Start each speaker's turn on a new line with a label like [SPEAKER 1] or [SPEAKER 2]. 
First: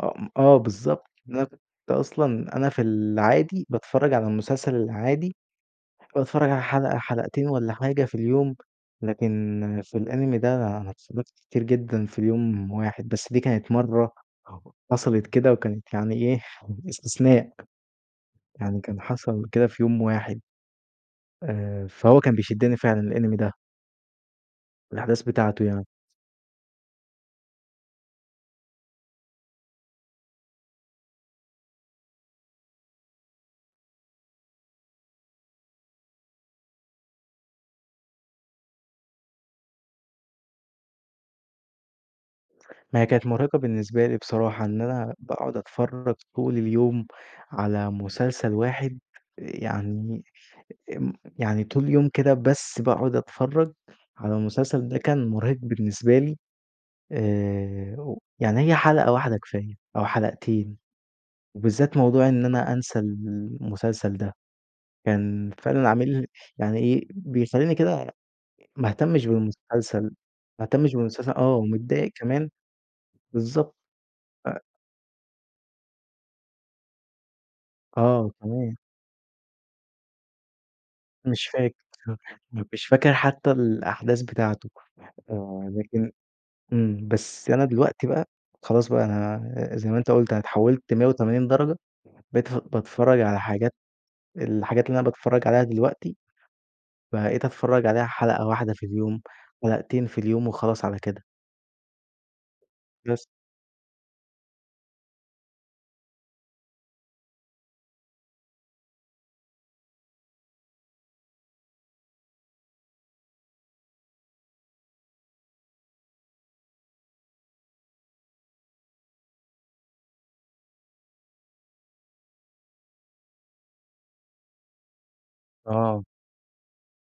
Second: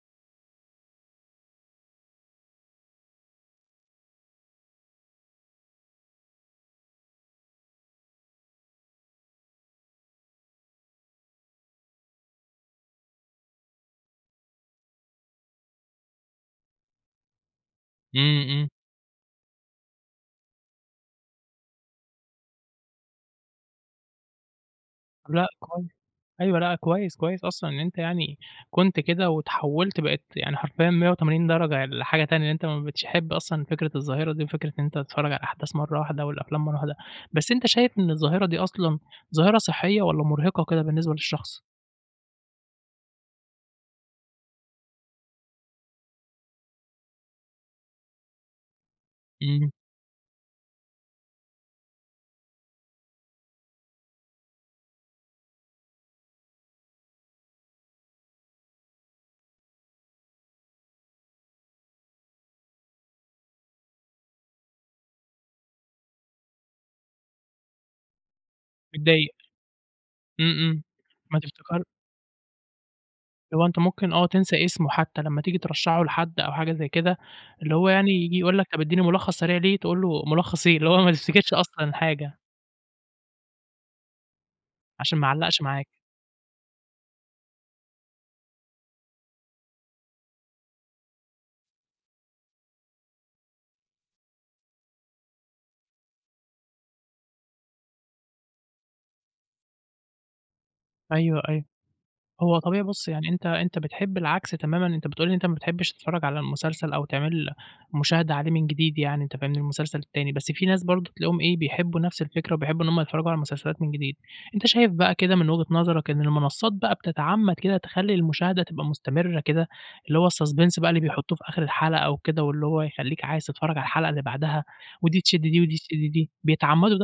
[SPEAKER 1] آه م آه بالضبط، إن أنا كنت أصلًا أنا في العادي باتفرّج على المسلسل العادي، باتفرّج على حلقة حلقتين والَّا حاجة في اليوم، لكن في الإنيمي ده أنا اتفرّجت كتير جدًا في اليوم واحد بس، دي كانت مرّه ح حصلت كده وكانت يعني إيه إستثناء،
[SPEAKER 2] إمم، إمم.
[SPEAKER 1] يعني كان حصل كده في يوم واحد. آآ، فهو كان بيشدِّني فعلًا الإنمي ده. الأحداث
[SPEAKER 2] لأ
[SPEAKER 1] بتاعته يعني.
[SPEAKER 2] كويس، أيوه لأ كويس، كويس أصلًا إن أنت يعني كنت كده واتحولت بقيت يعني حرفيًا 180 درجة لحاجة تانية، إن أنت ما بقيتش تحب أصلًا فكرة الظاهرة دي، وفكرة إن أنت تتفرّج على الأحداث مرّه واحدة، والأفلام مرّه واحدة، بس أنت شايف إن الظاهرة دي أصلًا ظاهرة صحية، والَّا مرهقة كده بالنسبة للشخص؟
[SPEAKER 1] ما هي كانت مرهقة بالنسبة لي بصراحة، إن أنا باقعد أتفرّج طول اليوم على مسلسل واحد،
[SPEAKER 2] إمم.
[SPEAKER 1] يعني م يعني طول اليوم كده بس باقعد أتفرّج على المسلسل ده كان مرهق بالنسبة لي، آآ، و يعني هي حلقة واحدة كفاية أو حلقتين، وبالذات موضوع إن أنا أنسى المسلسل ده، كان فعلًا عامل يعني إيه بيخليني كده ما اهتمش
[SPEAKER 2] متضايق.
[SPEAKER 1] بالمسلسل،
[SPEAKER 2] إمم،
[SPEAKER 1] ما
[SPEAKER 2] إمم
[SPEAKER 1] اهتمش بالمسلسل،
[SPEAKER 2] ما
[SPEAKER 1] آه،
[SPEAKER 2] تفتكر
[SPEAKER 1] ومتضايق كمان
[SPEAKER 2] اللي هو
[SPEAKER 1] بالضبط
[SPEAKER 2] أنت ممكن آه،
[SPEAKER 1] ف
[SPEAKER 2] تنسى اسمه حتى، لمّا تيجي ترشّحه لحد أو حاجة زي كده، اللي هو يعني
[SPEAKER 1] آه،
[SPEAKER 2] ييجي يقول لك
[SPEAKER 1] تمام.
[SPEAKER 2] طَب إدّيني ملخص سريع ليه، تقول له ملّخص إيه؟ اللي هو ما
[SPEAKER 1] مش
[SPEAKER 2] تفتكرش
[SPEAKER 1] فاكر
[SPEAKER 2] أصلًا حاجة.
[SPEAKER 1] مش فاكر حتى الأحداث بتاعته،
[SPEAKER 2] عشان ما علّقش
[SPEAKER 1] آه،
[SPEAKER 2] معاك.
[SPEAKER 1] لكن إمم، بس أنا دلوقتي بقى خلاص بقى أنا زي ما أنت قُلت أنا اتحوّلت 180 درجة، بتف باتفرّج على حاجات الحاجات اللي أنا باتفرّج عليها دلوقتي، بقيت أتفرّج عليها حلقة واحدة في اليوم، حلقتين في اليوم، وخلاص على كده.
[SPEAKER 2] أيوه، أيوه هو طبيعي بُصّ،
[SPEAKER 1] بس.
[SPEAKER 2] يعني أنت أنت بتحب العكس تمامًا، أنت بتقول لي أنت ما بتحبش تتفرّج على المسلسل أو تعمل مشاهدة عليه من جديد، يعني أنت فاهمني، المسلسل التاني بس في ناس برضه تلاقيهم إيه، بيحبوا نفس الفكرة وبيحبوا إن هُم يتفرّجوا على المسلسلات من جديد، أنت شايف بقى كده من وجهة نظرك إن المنصات بقى بتتعمّد كده تخلّي المشاهدة تبقى مستمرة كده، اللي هو الsuspence بقى اللي بيحطّوه في آخر الحلقة و كده، واللي هو يخليك عايز تتفرّج على الحلقة اللي بعدها، ودي تشدّ دي ودي
[SPEAKER 1] آه.
[SPEAKER 2] تشدّ دي، بيتعمّدوا ده؟